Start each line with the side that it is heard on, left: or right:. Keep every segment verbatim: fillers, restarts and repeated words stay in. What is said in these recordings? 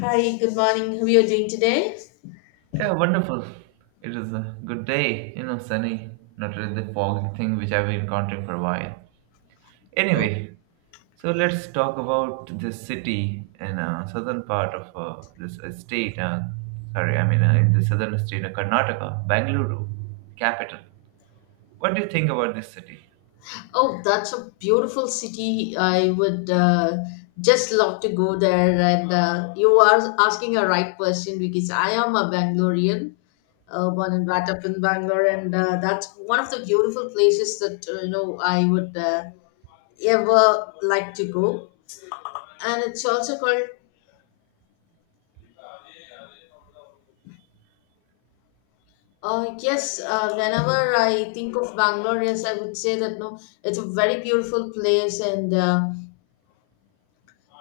left: Hi, good morning. How are you doing today?
right: Yeah, wonderful. It is a good day, you know, sunny, not really the foggy thing which I've been encountering for a while. Anyway, so let's talk about this city in uh, southern part of uh, this uh, state. Uh, sorry, I mean uh, in the southern state of Karnataka, Bangalore, capital. What do you think about this city?
left: Oh, that's a beautiful city. I would uh, just love to go there. And uh, you are asking a right person because I am a Bangalorean, uh, born and brought up in Bangalore, and uh, that's one of the beautiful places that uh, you know I would uh, ever like to go. And it's also called. Uh, yes, uh, whenever I think of Bangalore, yes, I would say that no, it's a very beautiful place and. Uh,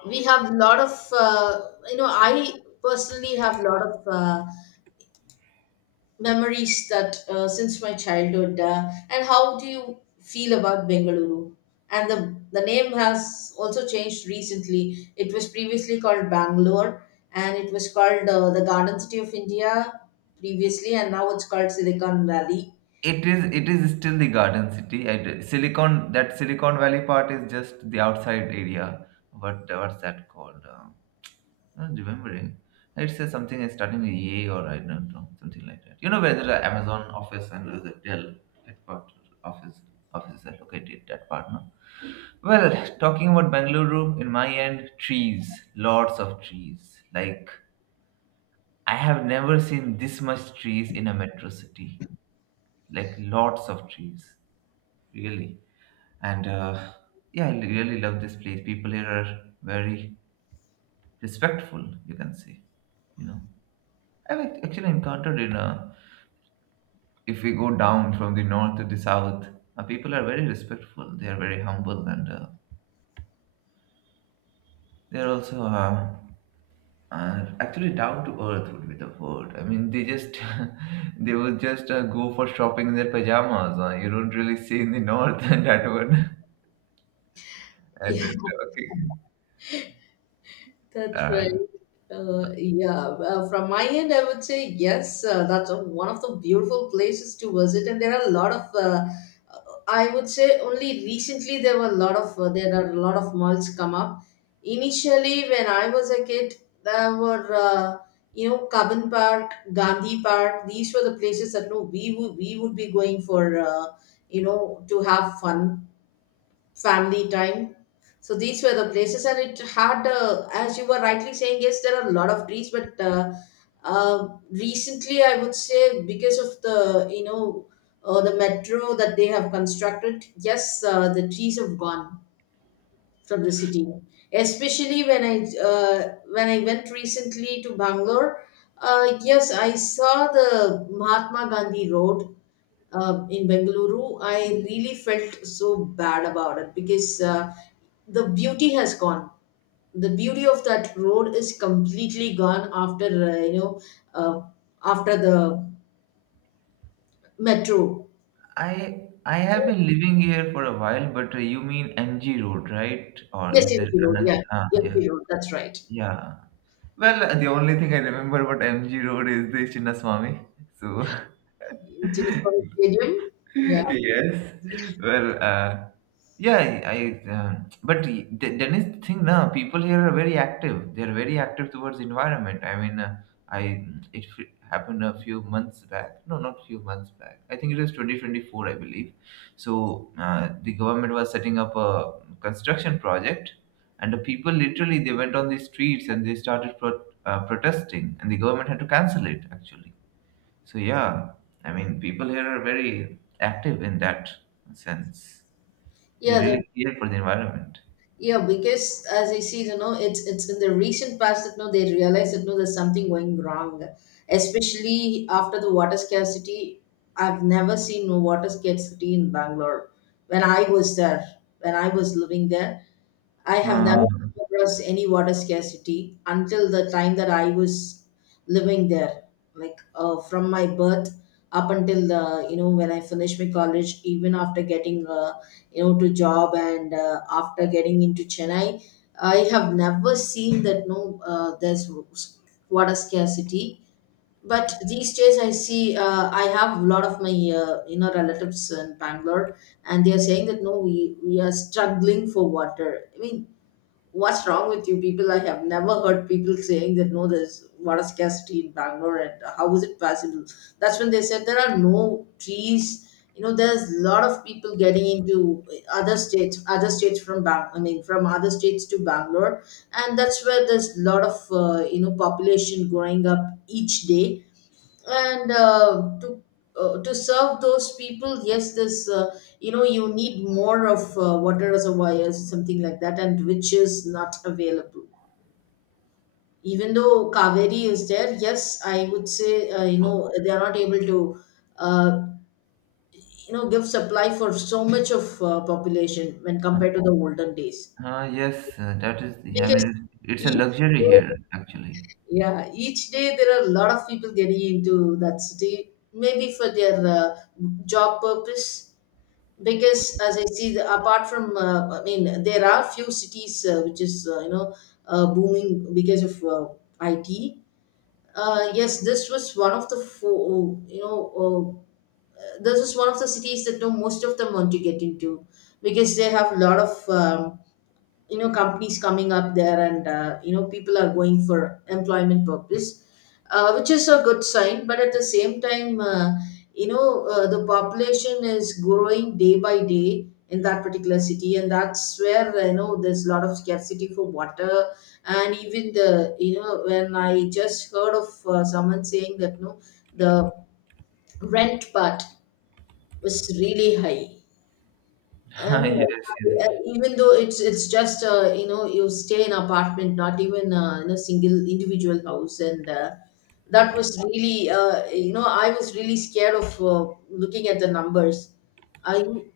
left: we have a lot of uh, you know i personally have a lot of uh, memories that uh, since my childhood uh, and how do you feel about Bengaluru? And the the name has also changed recently. It was previously called Bangalore, and it was called uh, the Garden City of India previously, and now it's called Silicon Valley.
right: It is it is still the Garden City. I d Silicon that Silicon Valley part is just the outside area. What what's that called? Uh, I'm not remembering. It says something is starting with A, or I don't know, something like that. You know, where the Amazon office and the Dell headquarters office offices are located. That part, no. Well, talking about Bengaluru, in my end, trees, lots of trees. Like I have never seen this much trees in a metro city. Like lots of trees really. And uh, yeah, I really love this place. People here are very respectful, you can say. You know, I've act- actually encountered in uh, if we go down from the north to the south, uh, people are very respectful. They are very humble, and uh, they are also uh, uh, actually down to earth would be the word. I mean, they just they would just uh, go for shopping in their pajamas. Uh, you don't really see in the north that one. And uh,
left: Yeah.
right: talking.
left: That's right.
right: Uh,
left: Uh, yeah, uh, from my end, I would say yes. Uh, that's a- one of the beautiful places to visit, and there are a lot of. Uh, uh, I would say only recently there were a lot of uh, there are a lot of malls come up. Initially, when I was a kid, there were uh, you know Cabin Park, Gandhi Park. These were the places that no we would we would be going for uh, you know to have fun, family time. So these were the places, and it had, uh, as you were rightly saying, yes, there are a lot of trees, but uh, uh, recently I would say because of the you know uh, the metro that they have constructed, yes, uh, the trees have gone from the city. Especially when I uh, when I went recently to Bangalore, uh, yes, I saw the Mahatma Gandhi Road uh, in Bengaluru. I really felt so bad about it, because uh, the beauty has gone. The beauty of that road is completely gone after uh, you know uh, after the metro.
right: I I have been living here for a while, but uh, you mean M G Road, right? Or is
left: Yes,
right: there
left: M G Road.
right: another?
left: Yeah,
right: Ah, yeah,
left: M G Road. That's right.
right: yeah. Well, uh, the only thing I remember about M G Road is the Chinnaswamy. So,
left: Chinnaswamy Stadium. Yeah,
right: yes, well, uh, yeah I I, uh, but the dennis thing now people here are very active. They're very active towards environment. I mean, uh, I it f- happened a few months back. No, not few months back, I think it was twenty twenty-four, I believe. So uh, the government was setting up a construction project, and the people literally, they went on the streets and they started pro- uh, protesting, and the government had to cancel it actually. So yeah, I mean, people here are very active in that sense. They
left: yeah.
right: really care for the environment.
left: Yeah, because as I see, you know, it's it's in the recent past that no, they realize that no, there's something going wrong. Especially after the water scarcity, I've never seen no water scarcity in Bangalore when I was there, when I was living there. I have never
right: Uh,
left: come across any water scarcity until the time that I was living there. Like uh, from my birth up until the you know when I finished my college, even after getting uh, you know to job, and uh, after getting into Chennai, I have never seen that no uh, there's water scarcity. But these days, I see uh, I have a lot of my uh, you know relatives in Bangalore, and they are saying that no, we we are struggling for water. I mean, what's wrong with you people? I have never heard people saying that no there's water scarcity in Bangalore. And how is it possible? That's when they said there are no trees. You know, there's a lot of people getting into other states, other states from bang I mean from other states to Bangalore, and that's where there's a lot of uh, you know population growing up each day. And uh, to uh, to serve those people, yes, this uh, you know you need more of uh, water reservoirs, something like that, and which is not available. Even though Kaveri is there, yes, I would say uh, you know they are not able to uh, you know give supply for so much of uh, population when
right: uh,
left: compared to the olden days,
right: uh, yes, uh, that is. The, I
left: because
right: mean, it's, it's a
left: each
right: luxury here,
left: day.
right: actually.
left: Yeah, each day there are a lot of people getting into that city, maybe for their uh, job purpose. Because as I see, the, apart from, uh, I mean, there are few cities uh, which is uh, you know uh, booming because of uh, I T. Uh, yes, this was one of the four, you know, uh, this is one of the cities that you know, most of them want to get into, because they have a lot of um, you know companies coming up there, and uh, you know people are going for employment purpose, uh, which is a good sign, but at the same time uh, you know uh, the population is growing day by day in that particular city, and that's where uh, you know there's a lot of scarcity for water. And even the you know when I just heard of uh, someone saying that no the rent part was really high. I
right: Yes,
left: uh,
right: yes.
left: even though it's it's just uh, you know you stay in apartment, not even uh, in a single individual house, and uh, that was really uh, you know I was really scared of uh, looking at the numbers. I yeah,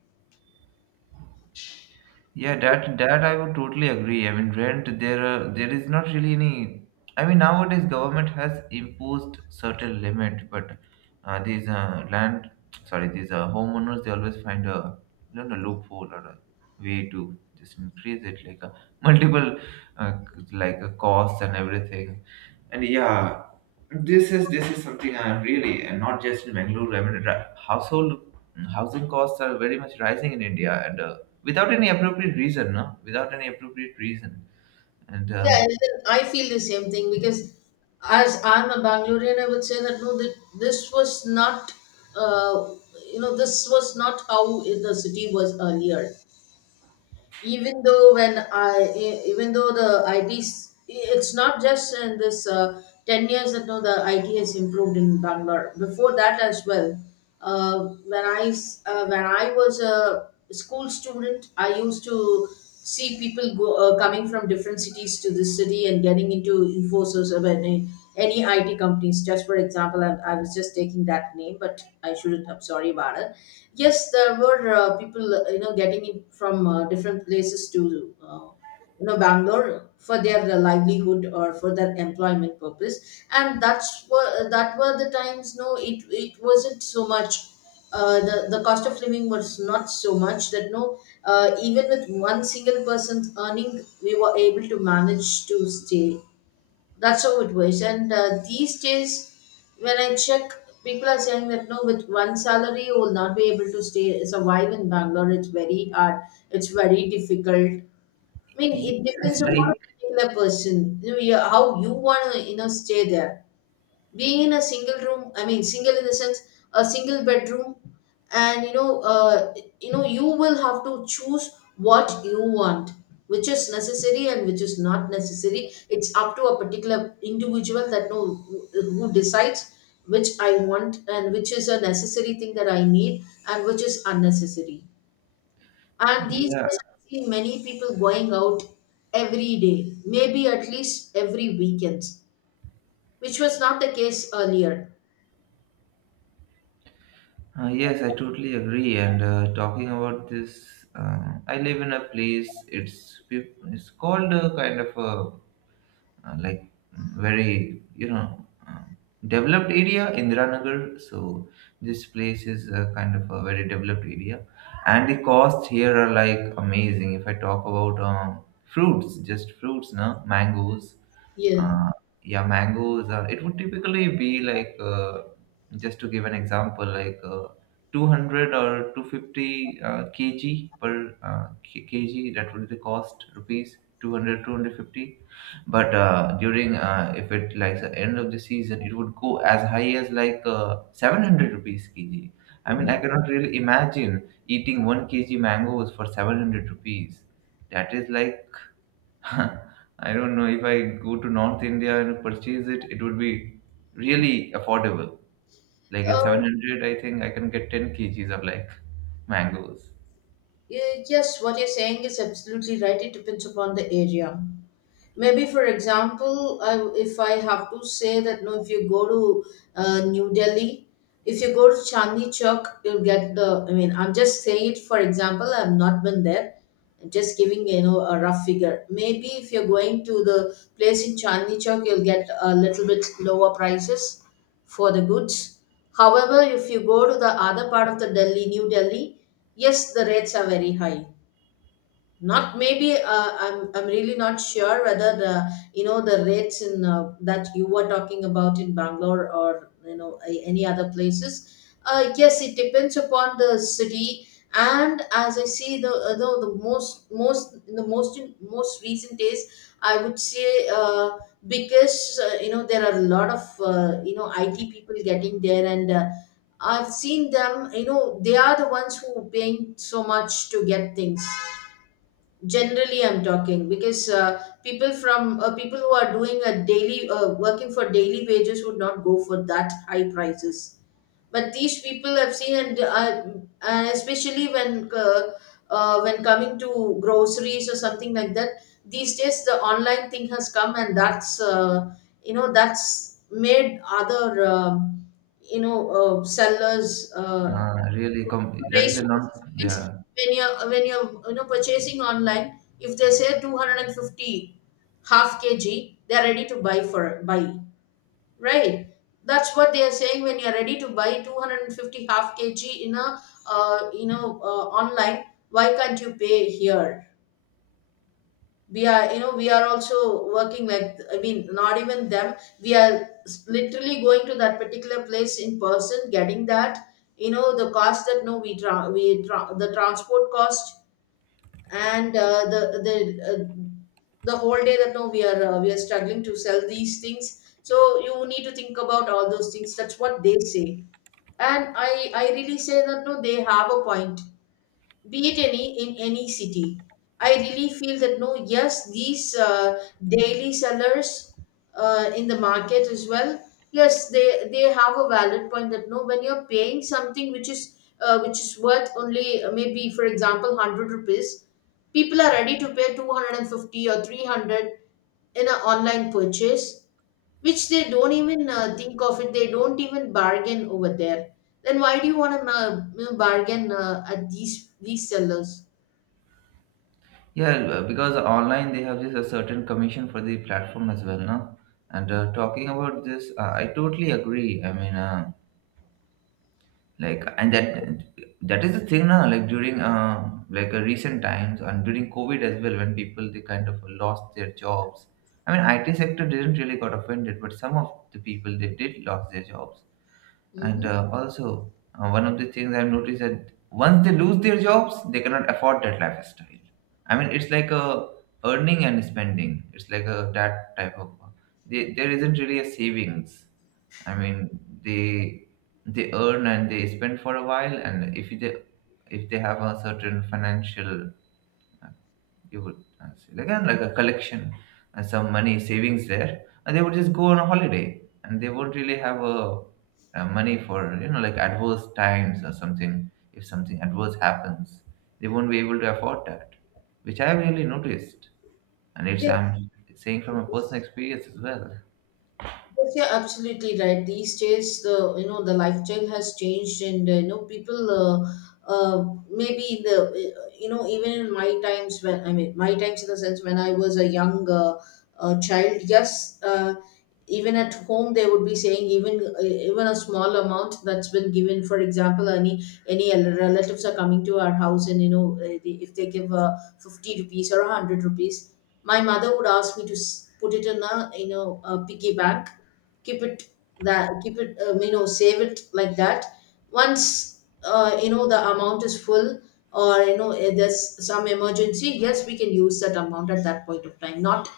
right: Yeah, that that I would totally agree. I mean, rent there uh, there is not really any. I mean, nowadays government has imposed certain limit, but uh, these uh, land, sorry, these uh, homeowners, they always find a you know a loophole or a way to just increase it like a multiple uh, c- like a cost and everything. And yeah, this is this is something I'm really, and not just in Bangalore. I mean, ri- household housing costs are very much rising in India, and uh, without any appropriate reason, no? Without any appropriate reason. And uh,
left: and then I feel the same thing, because as I'm a Bangalorean, I would say that no, that this was not uh, you know this was not how the city was earlier. Even though when I e- even though the I T, it's not just in this uh, ten years that now the I T has improved in Bangalore. Before that as well, uh, when I s- uh, when I was a school student, I used to see people go, uh, coming from different cities to this city and getting into Infosys of any any I T companies. Just for example, I, I was just taking that name, but I shouldn't have. Sorry about it. Yes, there were uh, people, uh, you know, getting in from uh, different places to, uh, you know, Bangalore for their uh, livelihood or for their employment purpose, and that's were that were the times. No, it it wasn't so much. Uh, the, the cost of living was not so much that no uh, even with one single person's earning we were able to manage to stay, that's how it was. And uh, these days, when I check, people are saying that no, with one salary, you will not be able to stay survive in Bangalore. It's very hard. It's very difficult. I mean,
right: yes,
left: it depends upon a
right: like
left: particular person. You know, yeah, how you want to, you know, stay there, being in a single room. I mean single in the sense a single bedroom. And you know uh, you know you will have to choose what you want, which is necessary and which is not necessary. It's up to a particular individual that know who decides which I want and which is a necessary thing that I need and which is unnecessary. And these
right: yeah,
left: days I see many people going out every day, maybe at least every weekend, which was not the case earlier.
right: uh, yes, I totally agree. And uh, talking about this, uh, I live in a place. It's peop- it's called a kind of a uh, like mm, very you know uh, developed area, Indiranagar. So this place is uh, kind of a very developed area, and the costs here are like amazing. If I talk about um, fruits, just fruits, no, mangoes,
left: Yeah.
right: uh, yeah, mangoes. Uh, it would typically be like, uh, just to give an example, like uh, two hundred or two hundred fifty uh, kg per uh, k- kg. That would be the cost, rupees two hundred, two hundred fifty. But uh, during, uh, if it like the end of the season, it would go as high as like uh, seven hundred rupees kg. I
left: Oh
right: mean,
left: my.
right: I cannot really imagine eating one kg mangoes for seven hundred rupees. That is like I don't know, if I go to North India and purchase it, it would be really affordable. Like at
left: Uh,
right: seven hundred, I think I can get ten kgs of like mangoes.
left: y- yes, what you're saying is absolutely right. It depends upon the area. Maybe for example I, if I have to say that no if you go to uh, New Delhi, if you go to Chandni Chowk you'll get the, I mean I'm just saying it for example, I've not been there, I'm just giving you know a rough figure. Maybe if you're going to the place in Chandni Chowk you'll get a little bit lower prices for the goods. However, if you go to the other part of the Delhi, New Delhi, yes, the rates are very high. Not maybe uh, i'm i'm really not sure whether the you know the rates in uh, that you were talking about in Bangalore or you know a- any other places. uh, yes, it depends upon the city. And as I see the uh, the, the most most the most most recent days, I would say uh, because uh, you know there are a lot of uh, you know IT people getting there. And uh, I've seen them, you know they are the ones who paying so much to get things. Generally I'm talking, because uh, people from uh, people who are doing a daily uh, working for daily wages would not go for that high prices. But these people I've seen, and I, and especially when uh, uh, when coming to groceries or something like that, these days the online thing has come, and that's uh, you know that's made other um you know uh, sellers uh,
right: Uh, really,
left: to
right: com- that is
left: raise
right: a non.
left: prices, because
right: Yeah,
left: when you're when you're you know purchasing online, if they say two hundred and fifty half kg, they're ready to buy for buy. Right. That's what they are saying, when you are ready to buy two hundred fifty half kg in a uh, you know uh, online. Why can't you pay here? We are you know we are also working like, I mean not even them. We are s- literally going to that particular place in person, getting that you know the cost that no we tra- we tra- the transport cost and uh, the the uh, the whole day that no we are uh, we are struggling to sell these things, so you need to think about all those things. That's what they say, and i i really say that no, they have a point, be it any in any city. I really feel that no, yes, these uh, daily sellers uh, in the market as well, yes, they they have a valid point that no, when you're paying something which is uh, which is worth only uh, maybe, for example, one hundred rupees, people are ready to pay two hundred and fifty or three hundred in an online purchase, which they don't even uh, think of it. They don't even bargain over there. Then why do you want to uh, bargain uh, at these these sellers?
right: yeah. uh, Because online they have this a certain commission for the platform as well, no. And uh, talking about this, uh, I totally agree. I mean, uh, like and that that is the thing now, like during uh, like uh, recent times and during COVID as well, when people they kind of lost their jobs. I mean, IT sector didn't really got offended, but some of the people they did lost their jobs. And
left: Hmm.
right: uh, also uh, one of the things I've noticed that once they lose their jobs, they cannot afford that lifestyle. I mean, it's like a earning and spending, it's like a that type of, they, there isn't really a savings. I mean, they they earn and they spend for a while, and if they if they have a certain financial, uh, you would uh, say again like a collection and some money savings there, and they would just go on a holiday, and they won't really have a, uh money for you know like adverse times or something. If something adverse happens, they won't be able to afford that, which I've really noticed, and it's I'm saying from a personal
left: Yes.
right: experience as well.
left: Yes, you're absolutely right. These days, the you know the lifestyle has changed, and uh, you know people. Uh, uh, maybe the uh, you know even in my times — when I mean my times in the sense when I was a young uh, uh, child, yes, uh, even at home they would be saying, even uh, even a small amount that's been given. For example, any any relatives are coming to our house, and you know uh, they, if they give uh, fifty rupees or hundred rupees, my mother would ask me to s- put it in a you know a piggy bank, keep it, that keep it, um, you know, save it like that. Once uh, you know the amount is full, or you know eh, there's some emergency, yes, we can use that amount at that point of time. Not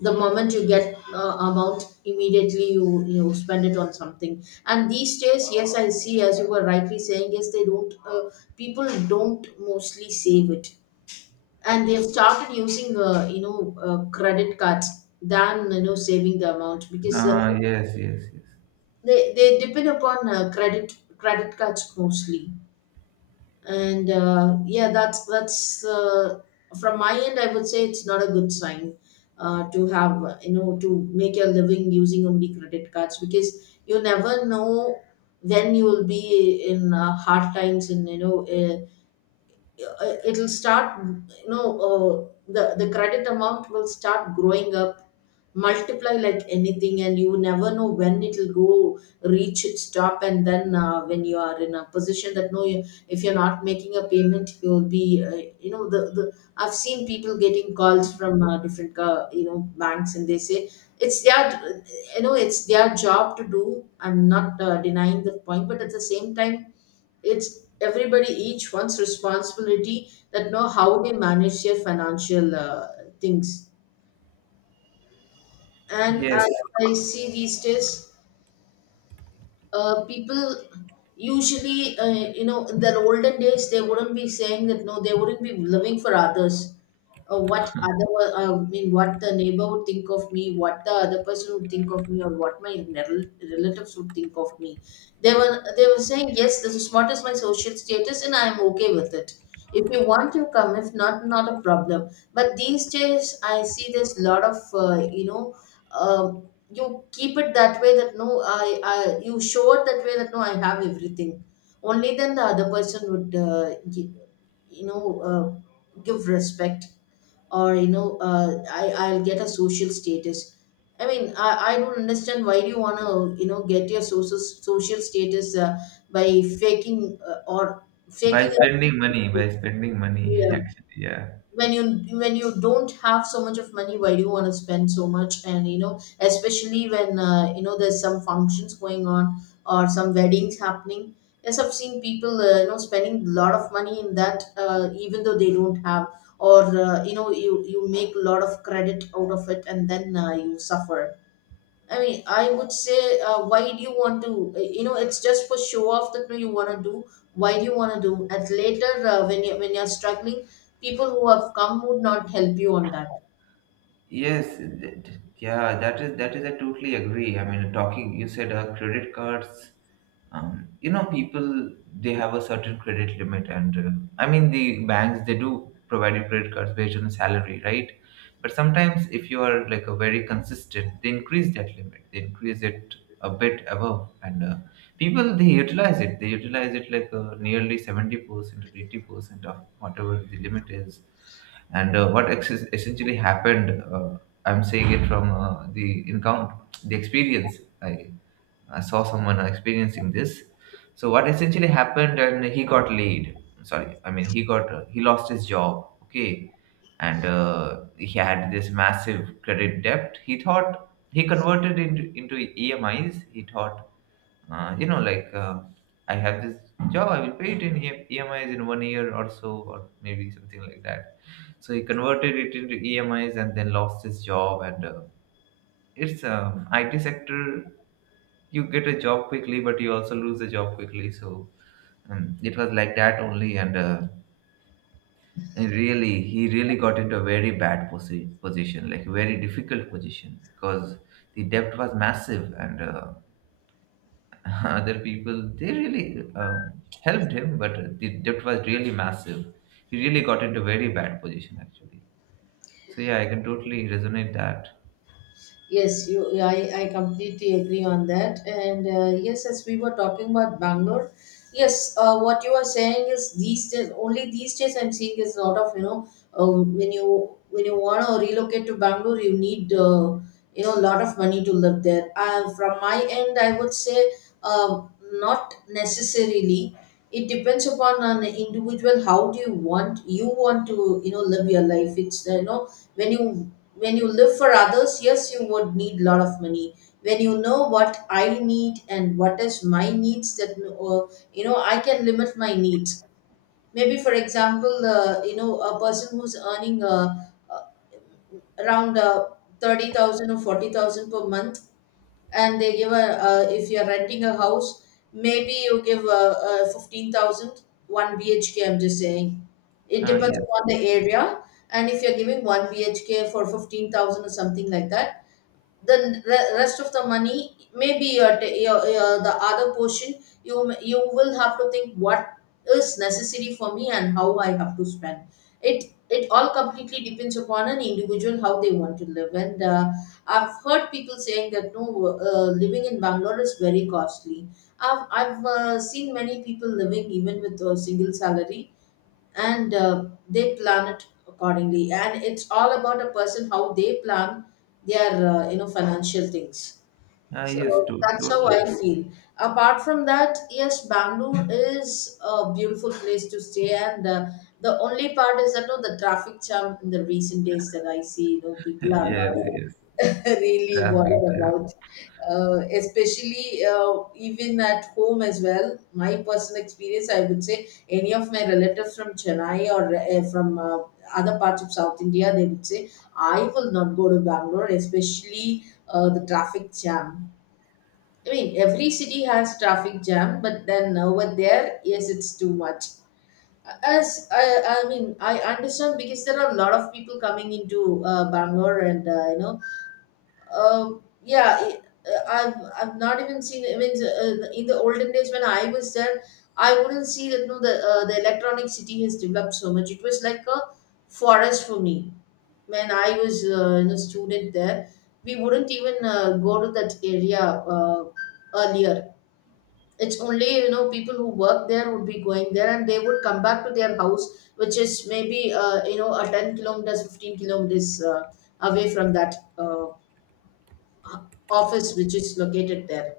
left: the moment you get uh, amount, immediately you you know spend it on something. And these days, yes, I see, as you were rightly saying, yes, they don't. Uh, people don't mostly save it, and they've started using uh, you know uh, credit cards than you know saving the amount, because uh,
right: Uh, yes, yes, yes.
left: they they depend upon uh, credit credit cards mostly. And uh, yeah, that's that's uh, from my end, I would say it's not a good sign uh, to have uh, you know, to make your living using only credit cards, because you never know when you will be in uh, hard times, and you know uh, uh, it'll start you know uh, the the credit amount will start growing up, multiply like anything, and you never know when it'll go reach its top. And then uh, when you are in a position that no you, if you're not making a payment, you'll be uh, you know, the, the I've seen people getting calls from uh, different uh, you know, banks, and they say it's their you know it's their job to do. I'm not uh, denying the point, but at the same time, it's everybody, each one's responsibility that know how they manage their financial uh, things. And
right: Yes.
left: as I see these days, uh, people, usually uh, you know, in their olden days they wouldn't be saying that no, they wouldn't be living for others, uh, what other uh, i mean what the neighbor would think of me, what the other person would think of me, or what my rel- relatives would think of me. They were they were saying, yes, this is what is my social status, and I am okay with it. If you want you come, if not, not a problem. But these days I see there's a lot of uh, you know um, you keep it that way that no, I, I you show it that way that no, I have everything, only then the other person would uh, gi- you know uh, give respect, or you know uh, I, I'll get a social status. I mean i, I don't understand, why do you want to you know get your social social status uh, by faking, uh, or
right: By
left: faking
right: spending money, by spending money,
left: it?
right: actually, yeah.
left: When you, when you don't have so much of money, why do you want to spend so much? And you know, especially when uh, you know, there's some functions going on or some weddings happening, yes, I've seen people uh, you know, spending a lot of money in that uh, even though they don't have, or uh, you know, you you make a lot of credit out of it and then uh, you suffer. I mean, I would say, uh, why do you want to? uh, You know, it's just for show off that no, you want to do. Why do you want to do? At later, uh, when you, when you're struggling, people who have come would not help you on that.
right: Yes, th- th- yeah, that is that is I totally agree. I mean, talking, you said uh, credit cards. Um, you know, people they have a certain credit limit, and uh, I mean the banks they do provide you credit cards based on salary, right? But sometimes if you are like a very consistent, they increase that limit. They increase it a bit above, and uh, people they utilize it, they utilize it like uh, nearly seventy percent or eighty percent of whatever the limit is. And uh, what ex- essentially happened, uh, I'm saying it from uh, the encounter the experience. I i saw someone uh, experiencing this. So what essentially happened, and he got laid sorry I mean he got uh, he lost his job, okay. And uh, he had this massive credit debt. He thought he converted into into EMIs. He thought, uh, you know, like uh, I have this job, I will pay it in E- EMIs in one year or so, or maybe something like that. So he converted it into E M Is and then lost his job. And uh, it's um, I T sector, you get a job quickly, but you also lose the job quickly. So um, it was like that only. And uh, and really, he really got into a very bad posi- position, like very difficult position, because the debt was massive. And Uh, other people they really um, helped him, but the debt was really massive. He really got into very bad position actually. So yeah, I can totally resonate that.
left: Yes, you, I, I completely agree on that. And uh, yes, as we were talking about Bangalore, yes, uh, what you are saying is these days, only these days I'm seeing is a lot of you know um, when you, when you want to relocate to Bangalore, you need uh, you know, a lot of money to live there. Uh, from my end, I would say um, not necessarily. It depends upon an individual. How do you want, you want to you know, live your life? It's uh, you know, when you, when you live for others, yes, you would need a lot of money. When you know what I need and what is my needs, that uh, you know, I can limit my needs. Maybe, for example, uh, you know, a person who's earning uh, uh, around uh, thirty thousand or forty thousand per month, and they give a uh, if you're renting a house, maybe you give a, a fifteen thousand, one 1 bhk, I'm just saying, it
right: Ah,
left: depends
right: yes.
left: upon the area. And if you're giving one bhk for fifteen thousand or something like that, the re- rest of the money, maybe your, ta- your, your the other portion, you m- you will have to think what is necessary for me and how I have to spend it. It all completely depends upon an individual, how they want to live. And uh, I've heard people saying that no, uh, living in Bangalore is very costly. i've, I've uh, seen many people living even with a single salary, and uh, they plan it accordingly, and it's all about a person how they plan their uh, you know, financial things.
right: Ah, yes, to,
left: So that's how I
right: totally.
left: feel. Apart from that, yes, Bangalore is a beautiful place to stay, and uh, the only part is that no, the traffic jam in the recent days, that I see, you know, people are
right: Yes,
left: uh,
right: yes,
left: really
right: traffic
left: bothered
right: jam.
left: about, uh, especially uh, even at home as well. My personal experience, I would say, any of my relatives from Chennai or uh, from uh, other parts of South India, they would say, I will not go to Bangalore, especially uh, the traffic jam. I mean, every city has traffic jam, but then over there, yes, it's too much. As I, I mean, I understand, because there are a lot of people coming into uh, Bangalore. And uh, you know, um, yeah, it- uh, I've, I've not even seen. I mean, uh, in the olden days when I was there, I wouldn't see that, no. The uh, the electronic city has developed so much. It was like a forest for me when I was uh, you know, student there. We wouldn't even uh, go to that area uh, earlier. It's only you know, people who work there would be going there, and they would come back to their house, which is maybe uh, you know, a ten kilometers, fifteen kilometers uh, away from that uh, office, which is located there.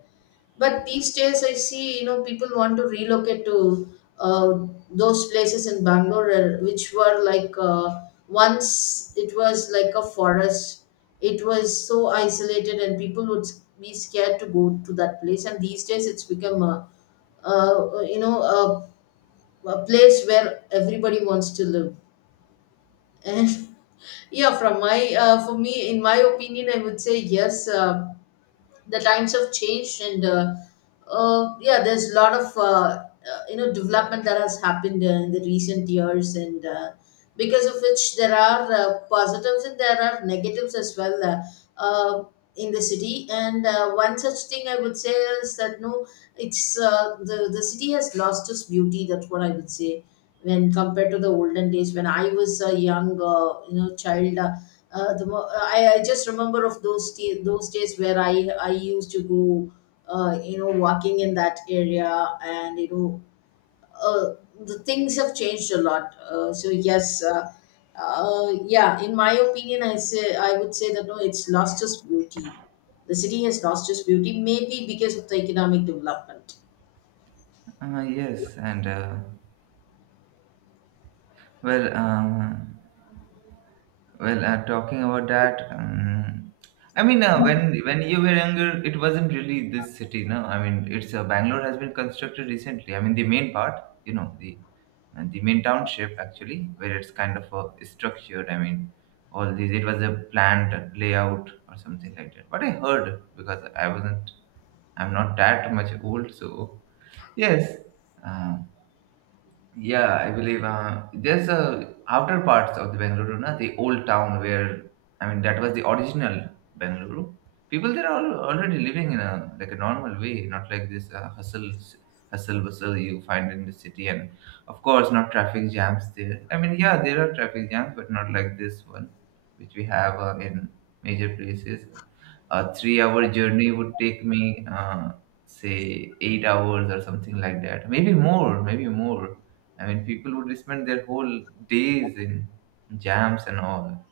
left: But these days, I see you know people want to relocate to uh, those places in Bangalore, uh, which were like uh, once it was like a forest. It was so isolated, and people would be scared to go to that place. And these days, it's become a uh, you know, a, a place where everybody wants to live. And yeah, from my uh, for me, in my opinion, I would say yes. Uh, the times have changed, and uh, uh, yeah, there's a lot of uh, uh, you know, development that has happened uh, in the recent years, and uh, because of which there are uh, positives and there are negatives as well, uh, uh, in the city. And uh, one such thing I would say is that no, it's uh, the, the city has lost its beauty, that's what I would say, when compared to the olden days when I was a young uh, you know, child. Uh, uh, the mo- uh, I, I just remember of those t- those days where I I used to go uh, you know, walking in that area, and you know uh, the things have changed a lot. Uh, so yes. Uh, uh, yeah, in my opinion, I say I would say that no, it's lost its beauty. The city has lost its beauty, maybe because of the economic development.
right: Ah, yes. And uh, well um well, uh, talking about that, um, I mean, uh, when when you were younger, it wasn't really this city, no. I mean, it's uh, Bangalore has been constructed recently. I mean, the main part, you know, the uh, the main township actually, where it's kind of uh, structured. I mean, all these it was a planned layout or something like that. But I heard, because I wasn't, I'm not that much old, so yes. Uh, yeah, I believe uh, there's a outer parts of the Bengaluru, na, the old town where I mean that was the original Bengaluru. People there are already living in a like a normal way, not like this uh, hustle hustle bustle you find in the city, and of course not traffic jams there. I mean, yeah, there are traffic jams, but not like this one, which we have uh, in major places. A three-hour journey would take me, uh, say, eight hours or something like that, maybe more, maybe more. I mean, people would spend their whole days in jams and all.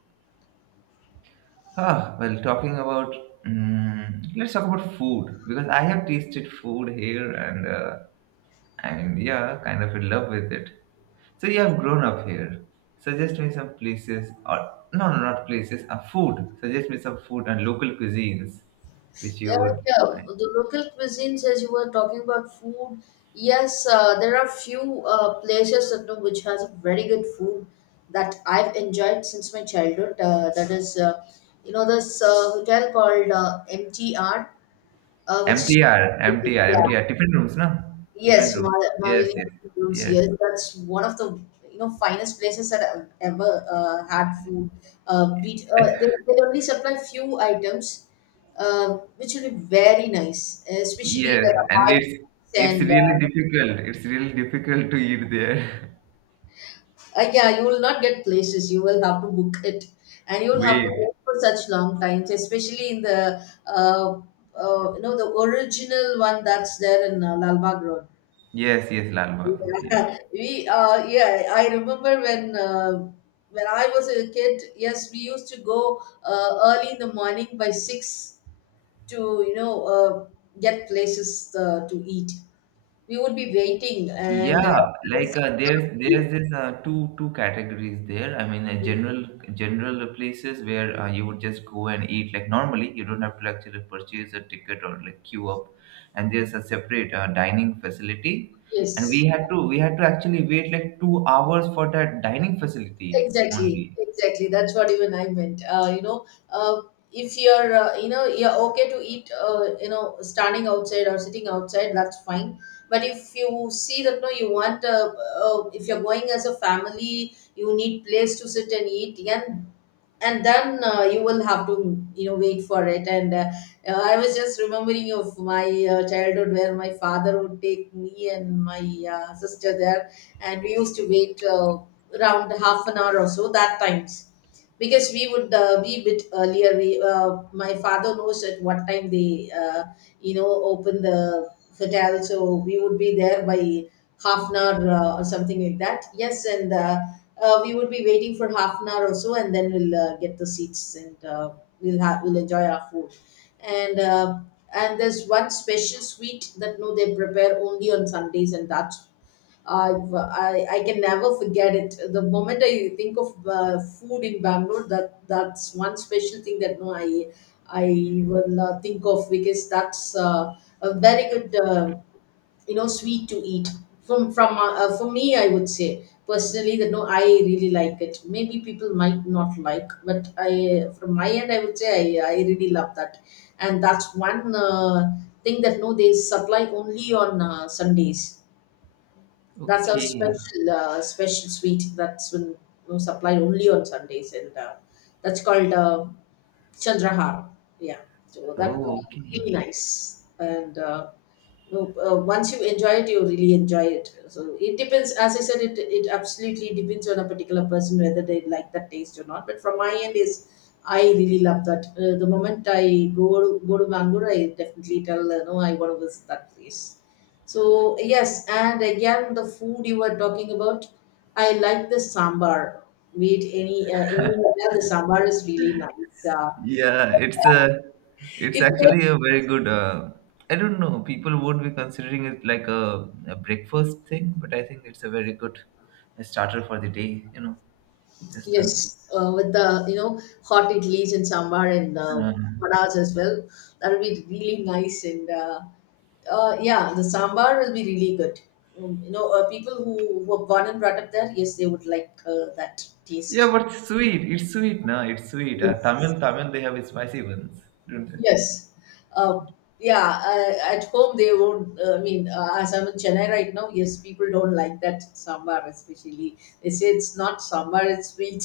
right: Ah, well, talking about, mm let's talk about food, because I have tasted food here, and uh, and yeah, kind of in love with it. So you have grown up here. Suggest me some places or no, no, not places. A food. Suggest me some food and local cuisines which
left: Yeah,
right: you would
left: yeah.
right: find.
left: The local cuisines, as you were talking about food, yes, uh, there are few uh, places that know which has very good food that I've enjoyed since my childhood. Uh, that is, uh, you know, this uh, hotel called uh, M T R, uh, which is
right: M T R, M T R,
left: yeah.
right: M T R. Different rooms, no? Different
left: Yes,
right: rooms.
left: Ma-
right: Yes,
left: Mahaviri
right: yes,
left: Gardens,
right: yes.
left: yes, that's one of the you know finest places that I've ever uh, had food. Uh, beat, uh, they, they only supply few items, uh, which will be very nice, especially
right: Yes,
left: the
right: and
left: high.
right: it's it's
left: And
right: really
left: uh,
right: difficult. It's really difficult to eat there.
left: uh, Yeah, you will not get places. You will have to book it, and you will have to
right: Wait.
left: wait for such long times, especially in the uh, uh, you know the original one that's there in uh, Lalbagh Road.
right: Yes, yes, Lal Bagh. Yeah,
left: Uh, we uh yeah I remember when uh, when I was a kid, yes, we used to go uh, early in the morning by six to you know uh, get places uh, to eat. We would be waiting, and uh,
right: yeah.
left: by
right: Like uh, there's
left: six thirty.
right: there's this uh, two two categories there. I mean, uh, general general places where uh, you would just go and eat like normally. You don't have to actually purchase a ticket or like queue up. And there's a separate uh, dining facility, and we
left: Yes,
right: had to we had to actually wait like two hours for that dining facility
left: exactly,
right: only.
left: exactly. That's what even I meant. Uh, you know, uh, if you're, uh, you know, you're okay to eat, uh, you know, standing outside or sitting outside, that's fine. But if you see that no, you want, uh, uh, if you're going as a family, you need place to sit and eat. And and then uh, you will have to you know wait for it, and uh, uh, I was just remembering of my uh, childhood where my father would take me and my uh, sister there, and we used to wait uh, around half an hour or so that times, because we would uh, be a bit earlier. We, uh, my father knows at what time they, uh, you know, open the hotel, so we would be there by half an hour uh, or something like that. Yes, and uh, uh, we would be waiting for half an hour or so, and then we'll uh, get the seats, and uh, we'll have we'll enjoy our food. And uh, and there's one special sweet that no they prepare only on Sundays, and that's, I've, I I can never forget it. The moment I think of uh, food in Bangalore, that that's one special thing that no, I I will uh, think of, because that's uh, a very good uh, you know sweet to eat. From from uh, uh, For me, I would say personally that no, I really like it. Maybe people might not like, but I from my end, I would say I, I really love that, and that's one uh, thing that no they supply only on uh, Sundays. That's a
right: Okay.
left: special uh, special sweet that's been you know, supplied only on Sundays, and uh, that's called uh, Chandrahar. Yeah, so that
right: Oh,
left: would be
right: okay.
left: really nice, and uh, you know, uh, once you enjoy it, you really enjoy it. So it depends, as I said, it it absolutely depends on a particular person whether they like that taste or not. But from my end is, I really love that. Uh, the moment I go to, go to Bangalore, I definitely tell uh, no, I want to visit that place. So yes, and again the food you were talking about, I like the sambar. Be it any uh, anywhere, the sambar is really nice. Uh,
right: Yeah, it's a, it's
left: it
right: actually a very good. Uh, I don't know. People would be considering it like a, a breakfast thing, but I think it's a very good starter for the day. You know,
left: tastes,
right: just as.
left: yes, uh, with the you know hot idlis and sambar, and uh,
right: Um,
left: vadas as well. That will be really nice. And. Uh, uh, yeah, the sambar will be really good. Um, you know, uh, people who were born and brought up there, yes, they would like uh, that
right: yeah,
left: taste.
right: but it's sweet. It's sweet, no? It's sweet. Uh,
left: Yes.
right: Tamil, Tamil, they have spicy ones, don't they?
left: Yes. Uh, yeah, uh, at home they won't. Uh, I mean, uh, as I'm in Chennai right now, yes, people don't like that sambar, especially. They say it's not sambar, it's sweet.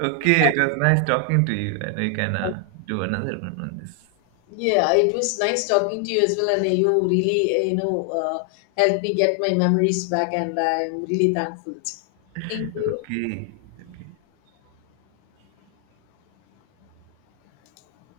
right: Okay, it was nice talking to you, and we can uh, do another one on this.
left: Yeah, it was nice talking to you as well, and you really, uh, you know, uh, helped me get my memories back, and I'm really thankful. Thank you.
right: Okay.